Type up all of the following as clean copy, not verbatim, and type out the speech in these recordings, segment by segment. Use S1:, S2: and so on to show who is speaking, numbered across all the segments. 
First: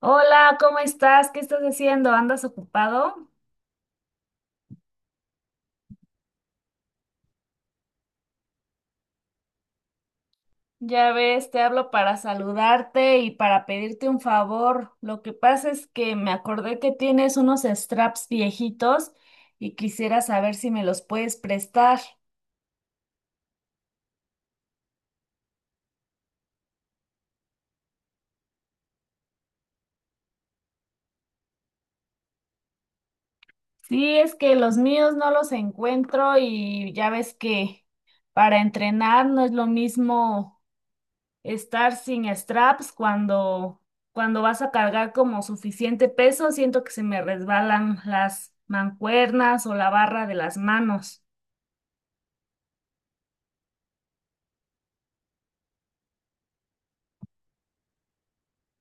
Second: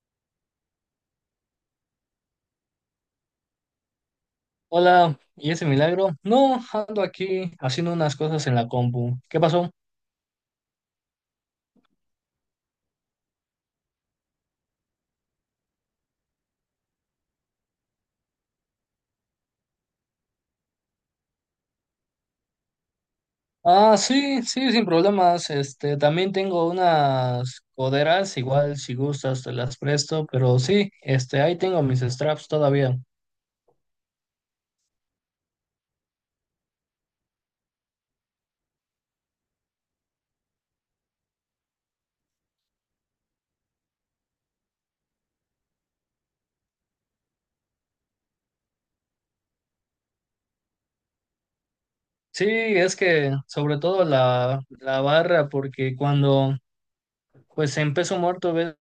S1: Hola, ¿cómo estás? ¿Qué estás haciendo? ¿Andas ocupado?
S2: Hola, ¿y ese milagro? No, ando aquí haciendo unas cosas en la compu. ¿Qué pasó?
S1: Ya ves, te hablo para saludarte y para pedirte un favor. Lo que pasa es que me acordé que tienes unos straps viejitos y quisiera saber si me los puedes prestar.
S2: Ah, sí, sí, sin problemas. También tengo unas coderas, igual si gustas te las presto, pero sí, ahí tengo mis straps todavía.
S1: Sí, es que los míos no los encuentro y ya ves que para entrenar no es lo mismo estar sin straps cuando vas a cargar como suficiente peso, siento que se me resbalan las mancuernas o la barra de las manos.
S2: Sí, es que sobre todo la barra, porque cuando pues en peso muerto ves,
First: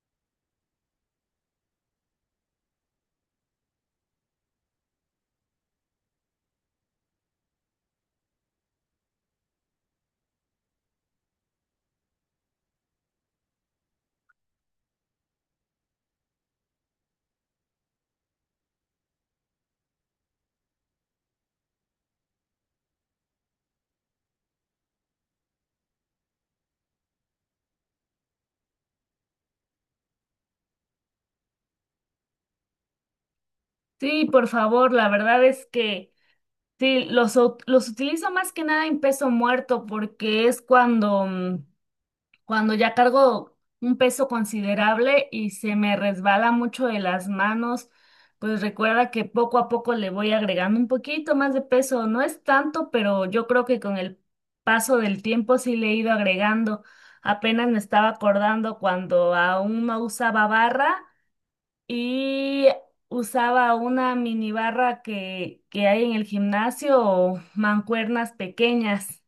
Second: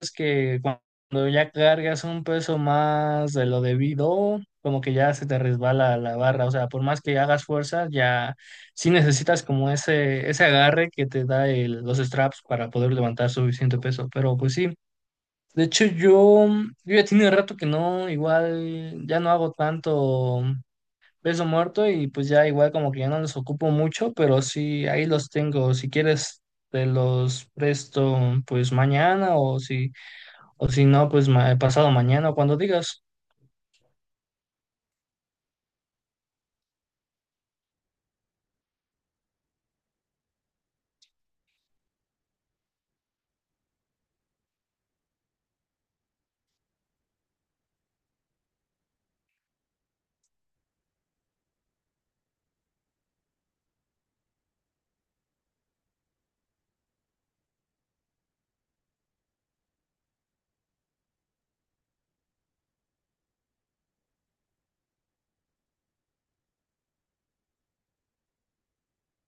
S2: es que cuando ya cargas un peso más de lo debido, como que ya se te resbala la barra, o sea, por más que hagas fuerza, ya sí necesitas como ese agarre que te da los straps para poder levantar suficiente peso, pero pues sí. De hecho, yo ya tiene rato que no, igual ya no hago tanto peso muerto y pues ya igual como que ya no los ocupo mucho, pero sí, ahí los tengo. Si quieres, te los presto pues mañana, o si no, pues pasado mañana, cuando digas.
S1: Sí, por favor, la verdad es que sí, los utilizo más que nada en peso muerto porque es cuando ya cargo un peso considerable y se me resbala mucho de las manos, pues recuerda que poco a poco le voy agregando un poquito más de peso. No es tanto, pero yo creo que con el paso del tiempo sí le he ido agregando. Apenas me estaba acordando cuando aún no usaba barra y usaba una mini barra que hay en el gimnasio o mancuernas pequeñas.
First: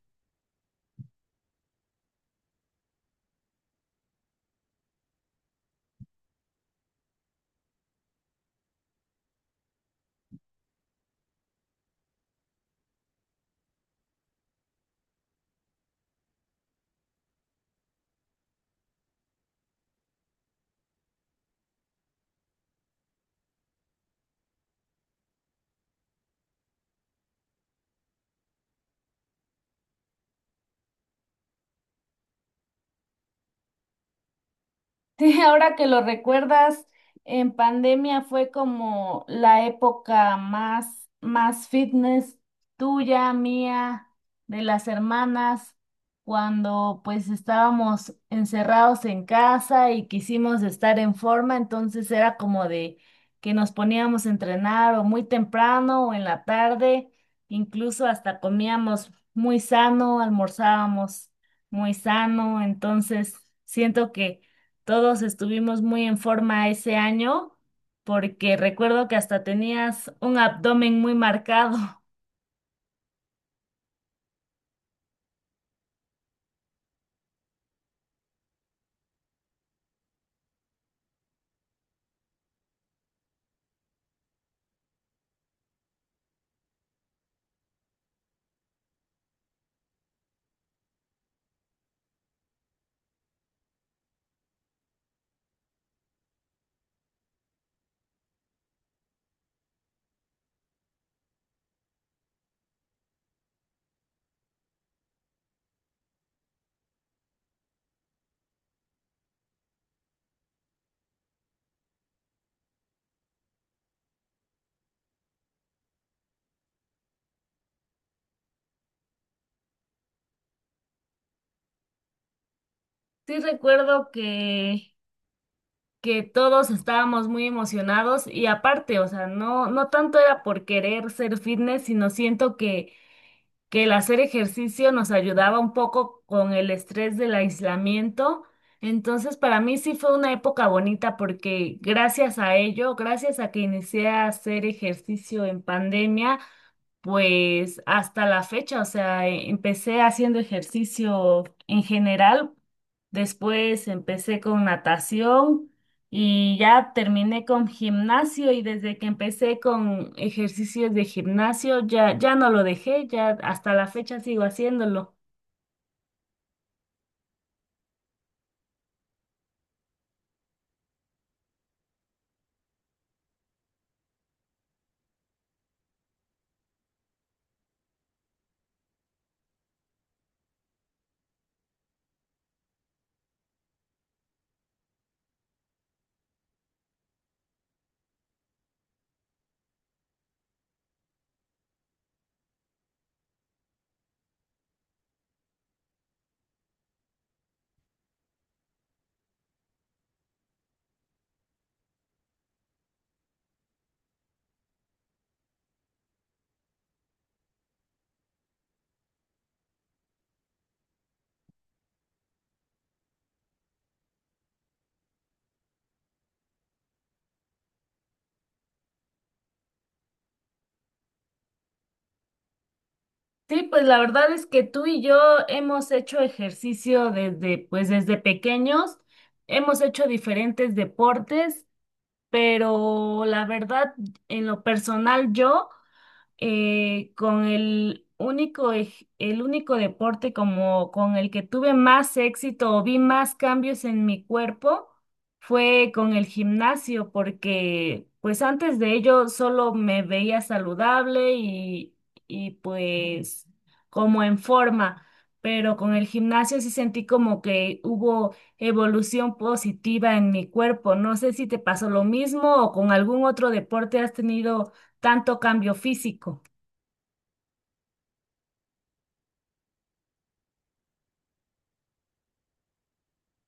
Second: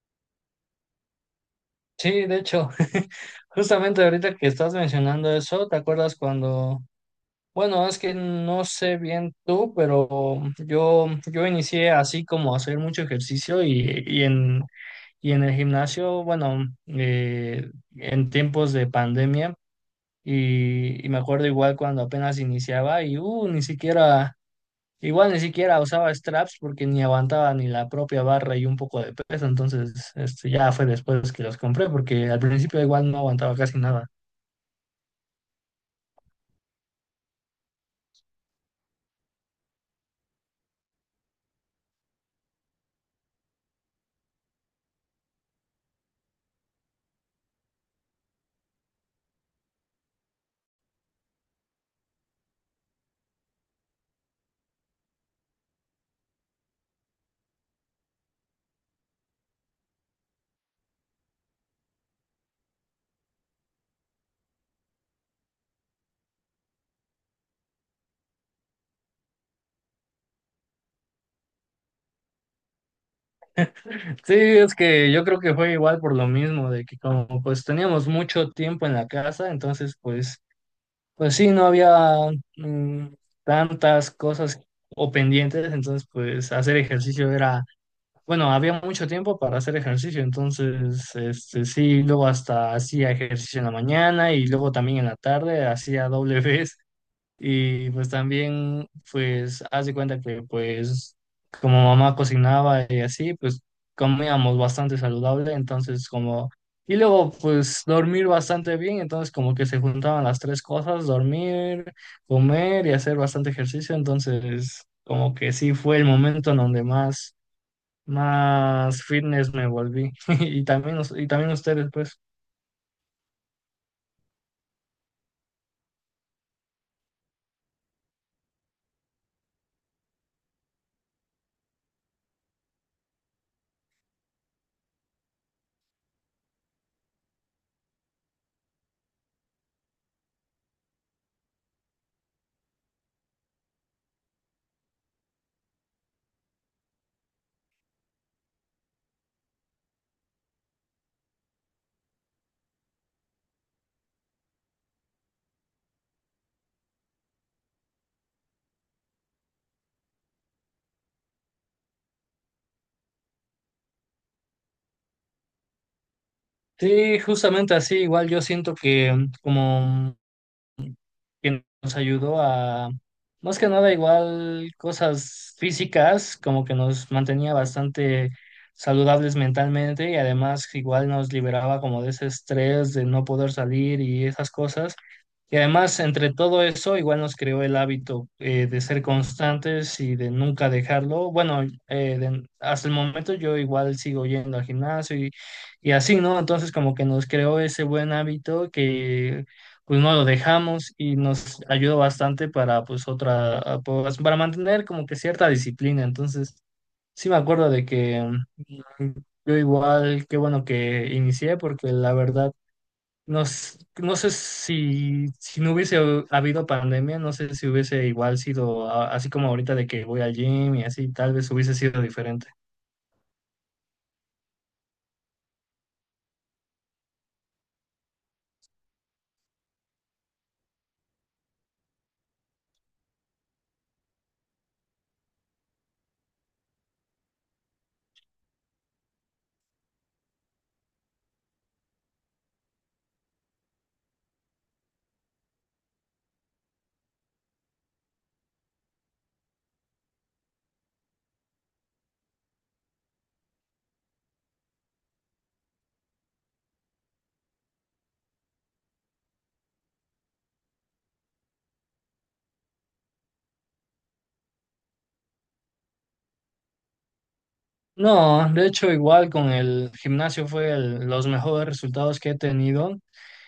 S2: Sí, de hecho, justamente ahorita que estás mencionando eso, ¿te acuerdas cuando... Bueno, es que no sé bien tú, pero yo inicié así como a hacer mucho ejercicio y en el gimnasio, bueno, en tiempos de pandemia, y me acuerdo igual cuando apenas iniciaba y ni siquiera... Igual ni siquiera usaba straps porque ni aguantaba ni la propia barra y un poco de peso, entonces ya fue después que los compré porque al principio igual no aguantaba casi nada.
S1: Sí, ahora que lo recuerdas, en pandemia fue como la época más, más fitness tuya, mía, de las hermanas, cuando pues estábamos encerrados en casa y quisimos estar en forma, entonces era como de que nos poníamos a entrenar o muy temprano o en la tarde, incluso hasta comíamos muy sano, almorzábamos muy sano, entonces siento que todos estuvimos muy en forma ese año porque recuerdo que hasta tenías un abdomen muy marcado.
S2: Sí, es que yo creo que fue igual por lo mismo, de que como pues teníamos mucho tiempo en la casa, entonces pues, pues sí, no había mm, tantas cosas o pendientes, entonces pues hacer ejercicio era... Bueno, había mucho tiempo para hacer ejercicio, entonces, sí, luego hasta hacía ejercicio en la mañana y luego también en la tarde hacía doble vez. Y pues también, pues, haz de cuenta que pues como mamá cocinaba y así, pues comíamos bastante saludable, entonces como, y luego pues dormir bastante bien, entonces como que se juntaban las tres cosas: dormir, comer y hacer bastante ejercicio, entonces como que sí fue el momento en donde más fitness me volví. Y también, y también ustedes, pues.
S1: Sí, recuerdo que todos estábamos muy emocionados y aparte, o sea, no, no tanto era por querer ser fitness, sino siento que el hacer ejercicio nos ayudaba un poco con el estrés del aislamiento. Entonces, para mí sí fue una época bonita porque gracias a ello, gracias a que inicié a hacer ejercicio en pandemia, pues hasta la fecha, o sea, empecé haciendo ejercicio en general, después empecé con natación y ya terminé con gimnasio y desde que empecé con ejercicios de gimnasio ya no lo dejé, ya hasta la fecha sigo haciéndolo.
S2: Sí, justamente así, igual yo siento que como que nos ayudó a, más que nada igual cosas físicas, como que nos mantenía bastante saludables mentalmente y además igual nos liberaba como de ese estrés de no poder salir y esas cosas. Y además, entre todo eso, igual nos creó el hábito de ser constantes y de nunca dejarlo. Bueno, hasta el momento yo igual sigo yendo al gimnasio y así, ¿no? Entonces, como que nos creó ese buen hábito que pues no lo dejamos y nos ayudó bastante para pues pues, para mantener como que cierta disciplina. Entonces, sí me acuerdo de que mm, yo igual, qué bueno que inicié porque la verdad no, no sé si, si no hubiese habido pandemia, no sé si hubiese igual sido así como ahorita de que voy al gym y así, tal vez hubiese sido diferente.
S1: Sí, pues la verdad es que tú y yo hemos hecho ejercicio pues desde pequeños, hemos hecho diferentes deportes. Pero la verdad, en lo personal, yo, con el único deporte como con el que tuve más éxito o vi más cambios en mi cuerpo fue con el gimnasio, porque pues antes de ello solo me veía saludable y pues como en forma. Pero con el gimnasio sí sentí como que hubo evolución positiva en mi cuerpo. No sé si te pasó lo mismo o con algún otro deporte has tenido tanto cambio físico.
S2: No, de hecho igual con el gimnasio fue los mejores resultados que he tenido.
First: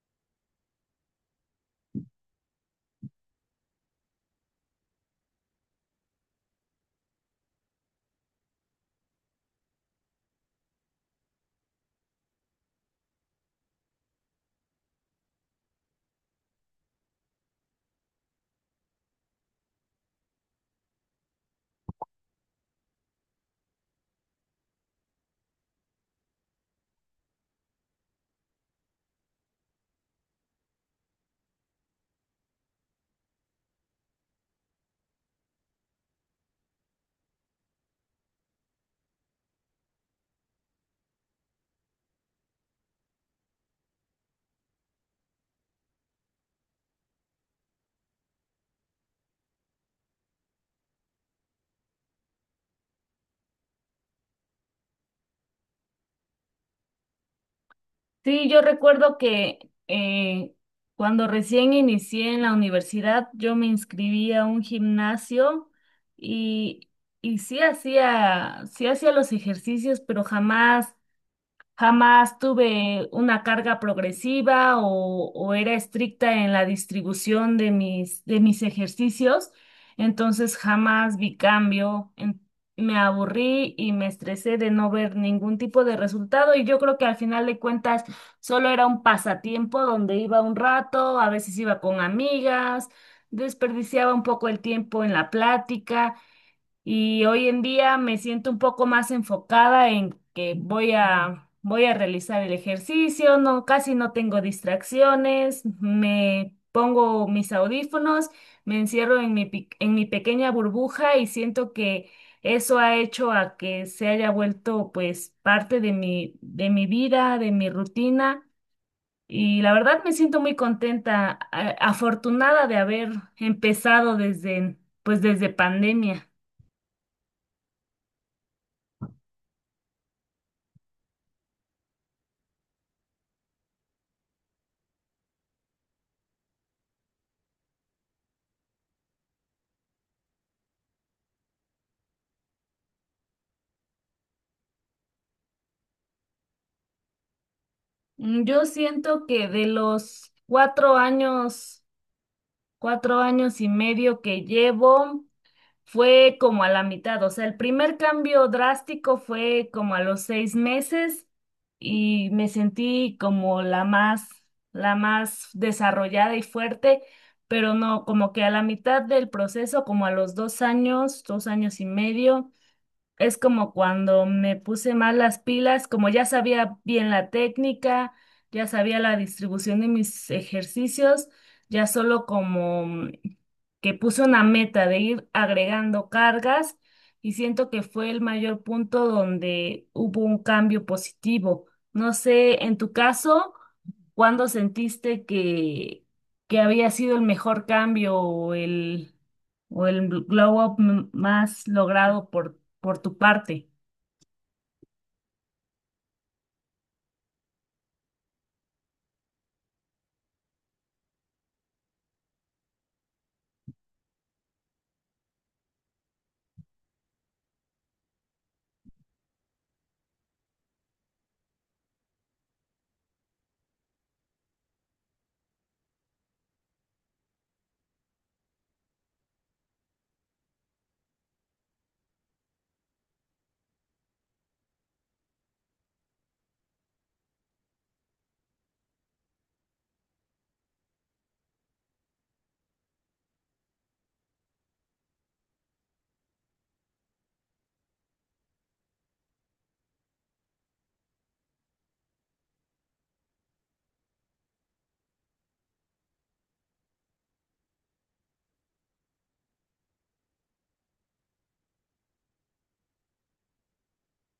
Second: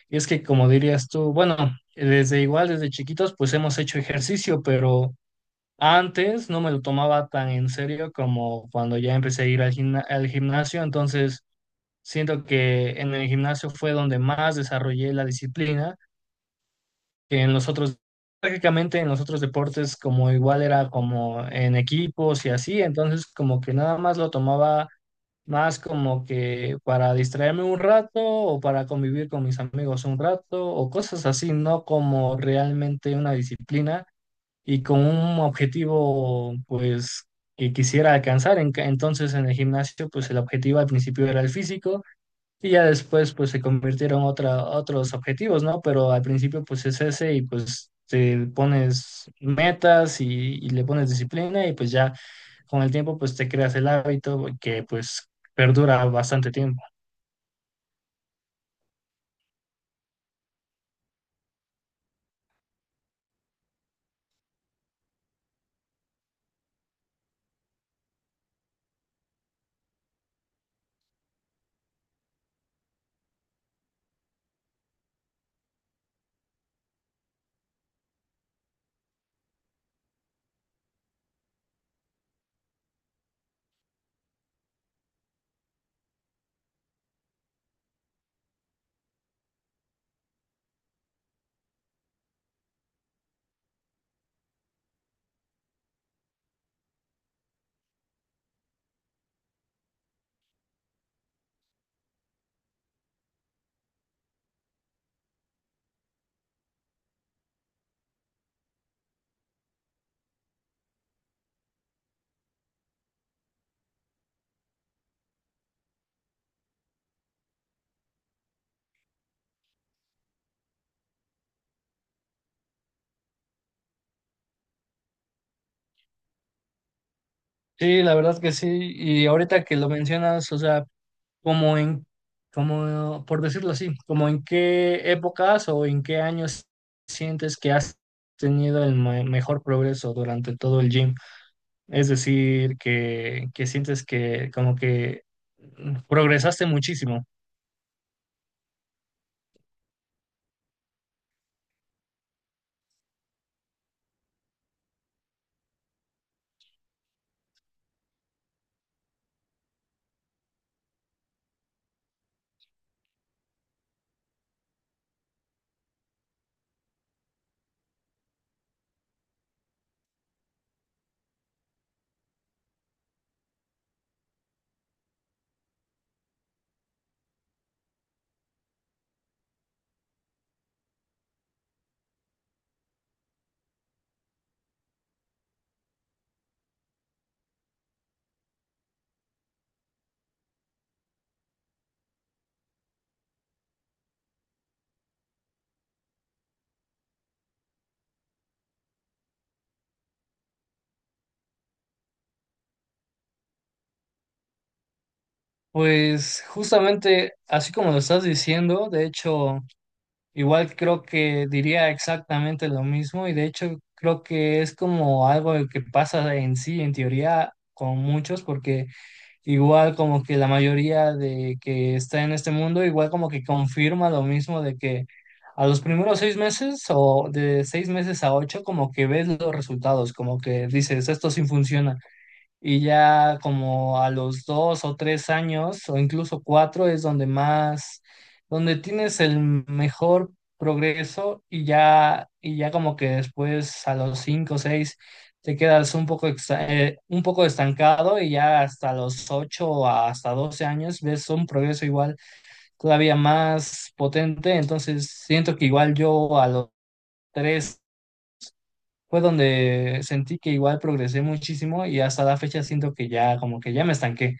S2: Y es que como dirías tú, bueno, desde igual, desde chiquitos, pues hemos hecho ejercicio, pero antes no me lo tomaba tan en serio como cuando ya empecé a ir al al gimnasio, entonces... Siento que en el gimnasio fue donde más desarrollé la disciplina, que en los otros, prácticamente en los otros deportes como igual era como en equipos y así, entonces como que nada más lo tomaba más como que para distraerme un rato o para convivir con mis amigos un rato o cosas así, no como realmente una disciplina y con un objetivo pues que quisiera alcanzar. Entonces en el gimnasio pues el objetivo al principio era el físico. Y ya después pues se convirtieron otros objetivos, ¿no? Pero al principio pues es ese y pues te pones metas y le pones disciplina y pues ya con el tiempo pues te creas el hábito que pues perdura bastante tiempo.
S1: Sí, yo recuerdo que eh, cuando recién inicié en la universidad, yo me inscribí a un gimnasio y, y sí hacía los ejercicios, pero jamás jamás tuve una carga progresiva o era estricta en la distribución de de mis ejercicios, entonces jamás vi cambio. Me aburrí y me estresé de no ver ningún tipo de resultado y yo creo que al final de cuentas solo era un pasatiempo donde iba un rato, a veces iba con amigas, desperdiciaba un poco el tiempo en la plática y hoy en día me siento un poco más enfocada en que voy a realizar el ejercicio, no, casi no tengo distracciones, me pongo mis audífonos, me encierro en en mi pequeña burbuja y siento que eso ha hecho a que se haya vuelto pues parte de de mi vida, de mi rutina. Y la verdad me siento muy contenta, afortunada de haber empezado pues desde pandemia.
S2: Sí, la verdad que sí. Y ahorita que lo mencionas, o sea, como en, como, por decirlo así, como en qué épocas o en qué años sientes que has tenido el mejor progreso durante todo el gym. Es decir, que sientes que como que progresaste muchísimo.
S1: Yo siento que de los 4 años, 4 años y medio que llevo, fue como a la mitad. O sea, el primer cambio drástico fue como a los 6 meses y me sentí como la más desarrollada y fuerte, pero no, como que a la mitad del proceso, como a los 2 años, 2 años y medio. Es como cuando me puse mal las pilas, como ya sabía bien la técnica, ya sabía la distribución de mis ejercicios, ya solo como que puse una meta de ir agregando cargas y siento que fue el mayor punto donde hubo un cambio positivo. No sé, en tu caso, ¿cuándo sentiste que había sido el mejor cambio o o el glow up más logrado por ti? ¿Por tu parte?
S2: Pues justamente así como lo estás diciendo, de hecho, igual creo que diría exactamente lo mismo y de hecho creo que es como algo que pasa en sí, en teoría, con muchos, porque... igual como que la mayoría de que está en este mundo, igual como que confirma lo mismo de que a los primeros 6 meses o de 6 meses a ocho, como que ves los resultados, como que dices, esto sí funciona. Y ya como a los 2 o 3 años, o incluso cuatro, es donde más, donde tienes el mejor progreso y ya como que después a los cinco o seis te quedas un poco, un poco estancado y ya hasta los ocho o hasta 12 años ves un progreso igual todavía más potente. Entonces siento que igual yo a los tres fue donde sentí que igual progresé muchísimo y hasta la fecha siento que ya como que ya me estanqué,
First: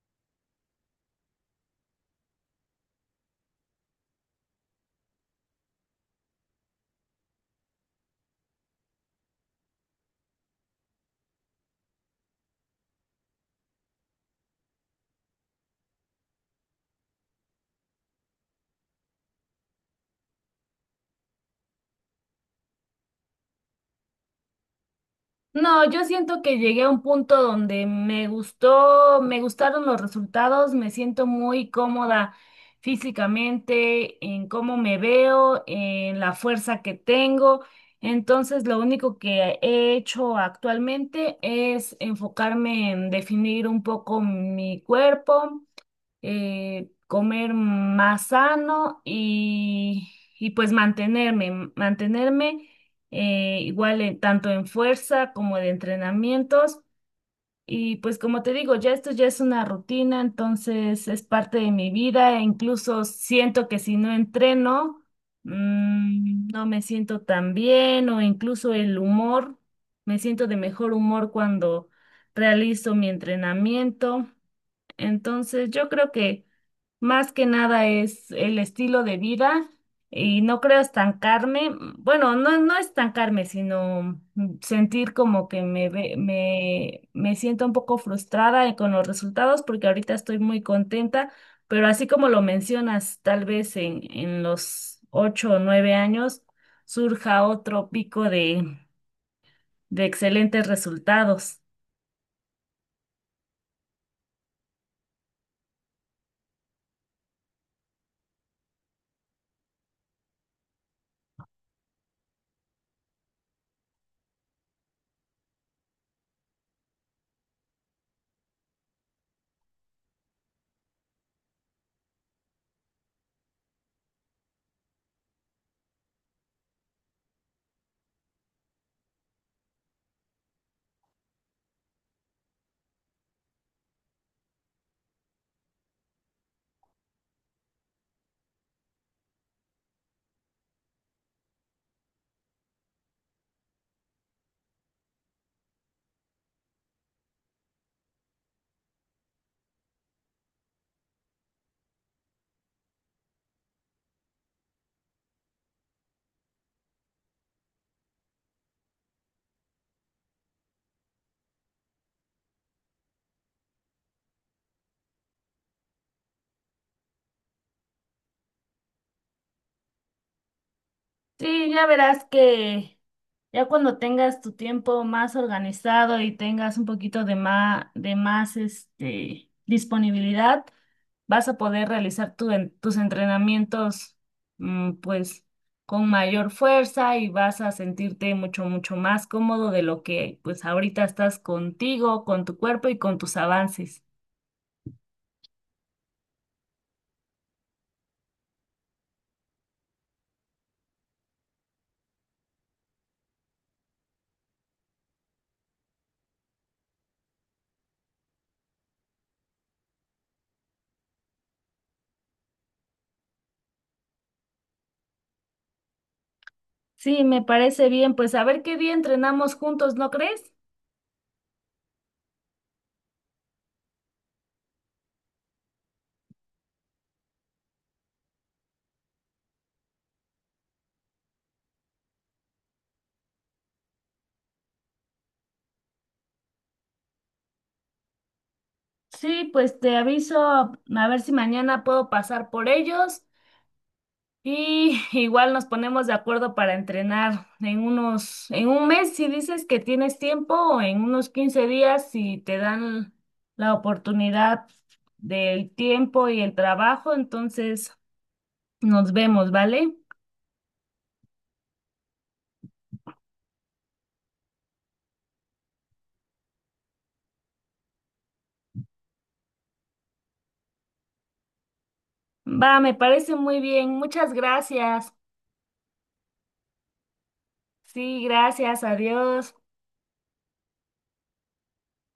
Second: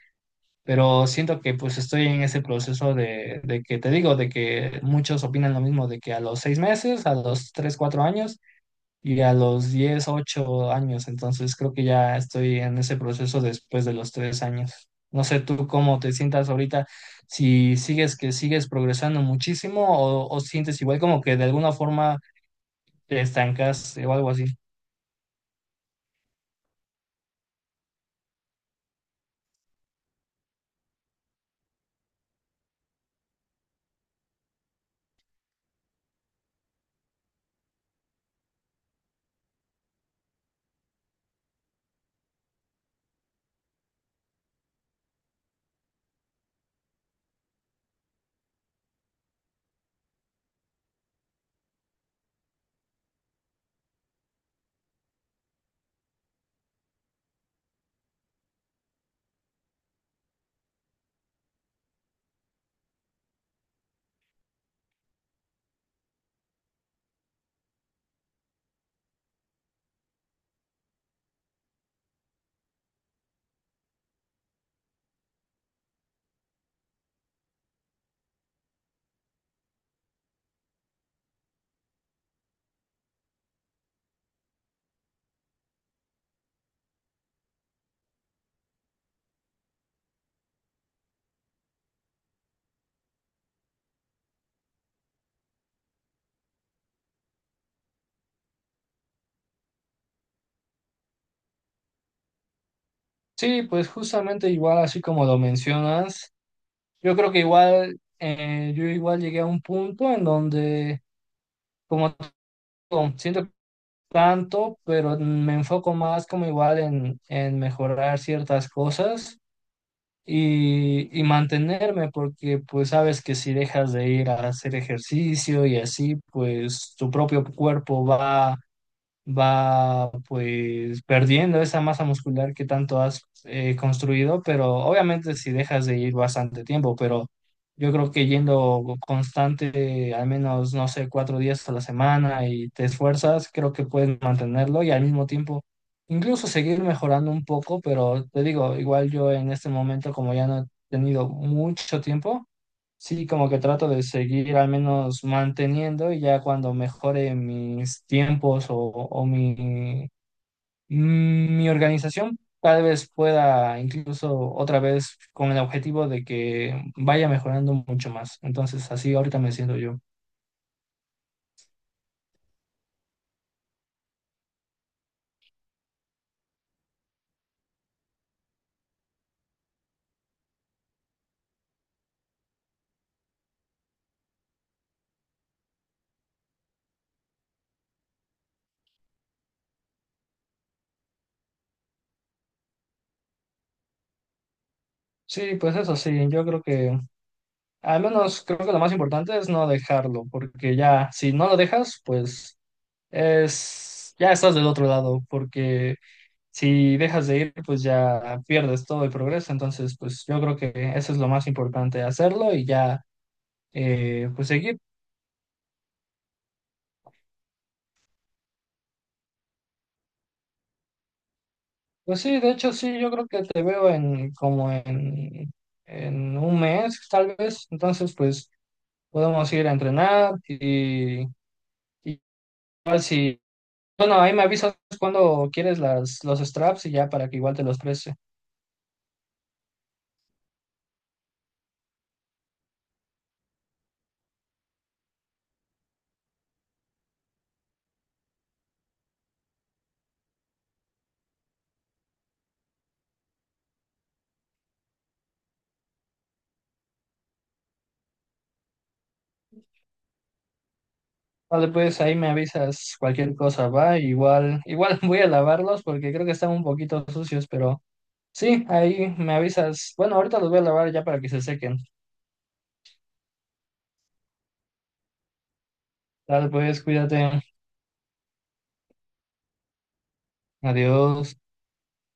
S2: pero siento que pues estoy en ese proceso de que te digo, de que muchos opinan lo mismo, de que a los 6 meses, a los 3, 4 años y a los 10, 8 años, entonces creo que ya estoy en ese proceso después de los 3 años. No sé tú cómo te sientas ahorita, si sigues que sigues progresando muchísimo o sientes igual como que de alguna forma te estancas o algo así.
S1: No, yo siento que llegué a un punto donde me gustaron los resultados, me siento muy cómoda físicamente, en cómo me veo, en la fuerza que tengo. Entonces, lo único que he hecho actualmente es enfocarme en definir un poco mi cuerpo, comer más sano y pues mantenerme, igual, tanto en fuerza como de entrenamientos. Y pues como te digo, ya esto ya es una rutina, entonces es parte de mi vida e incluso siento que si no entreno, no me siento tan bien o incluso el humor, me siento de mejor humor cuando realizo mi entrenamiento. Entonces yo creo que más que nada es el estilo de vida y no creo estancarme, bueno, no, no estancarme, sino sentir como que me siento un poco frustrada con los resultados porque ahorita estoy muy contenta, pero así como lo mencionas, tal vez en los 8 o 9 años surja otro pico de excelentes resultados.
S2: Sí, pues justamente igual así como lo mencionas, yo creo que igual, yo igual llegué a un punto en donde, como te digo, siento tanto, pero me enfoco más como igual en mejorar ciertas cosas y mantenerme, porque pues sabes que si dejas de ir a hacer ejercicio y así, pues tu propio cuerpo va pues perdiendo esa masa muscular que tanto has construido, pero obviamente si dejas de ir bastante tiempo, pero yo creo que yendo constante, al menos, no sé, 4 días a la semana y te esfuerzas, creo que puedes mantenerlo y al mismo tiempo incluso seguir mejorando un poco, pero te digo, igual yo en este momento como ya no he tenido mucho tiempo, sí, como que trato de seguir al menos manteniendo y ya cuando mejore mis tiempos o mi organización, tal vez pueda incluso otra vez con el objetivo de que vaya mejorando mucho más. Entonces, así ahorita me siento yo.
S1: Sí, ya verás que ya cuando tengas tu tiempo más organizado y tengas un poquito de de más disponibilidad, vas a poder realizar tus entrenamientos, pues con mayor fuerza y vas a sentirte mucho, mucho más cómodo de lo que pues ahorita estás contigo, con tu cuerpo y con tus avances.
S2: Sí, pues eso sí, yo creo que al menos creo que lo más importante es no dejarlo, porque ya si no lo dejas, pues es ya estás del otro lado, porque si dejas de ir, pues ya pierdes todo el progreso. Entonces, pues yo creo que eso es lo más importante, hacerlo y ya, pues seguir.
S1: Sí, me parece bien, pues a ver qué día entrenamos juntos, ¿no crees?
S2: Pues sí, de hecho, sí, yo creo que te veo en en 1 mes, tal vez. Entonces, pues podemos ir a entrenar y igual si, bueno, ahí me avisas cuando quieres los straps y ya para que igual te los preste.
S1: Sí, pues te aviso a ver si mañana puedo pasar por ellos y igual nos ponemos de acuerdo para entrenar en en un mes si dices que tienes tiempo o en unos 15 días si te dan la oportunidad del tiempo y el trabajo, entonces nos vemos, ¿vale?
S2: Vale, pues ahí me avisas cualquier cosa, va. Igual, igual voy a lavarlos porque creo que están un poquito sucios, pero... Sí, ahí me avisas. Bueno, ahorita los voy a lavar ya para que se sequen.
S1: Va, me parece muy bien. Muchas gracias.
S2: Dale, pues, cuídate.
S1: Sí, gracias. Adiós.
S2: Adiós.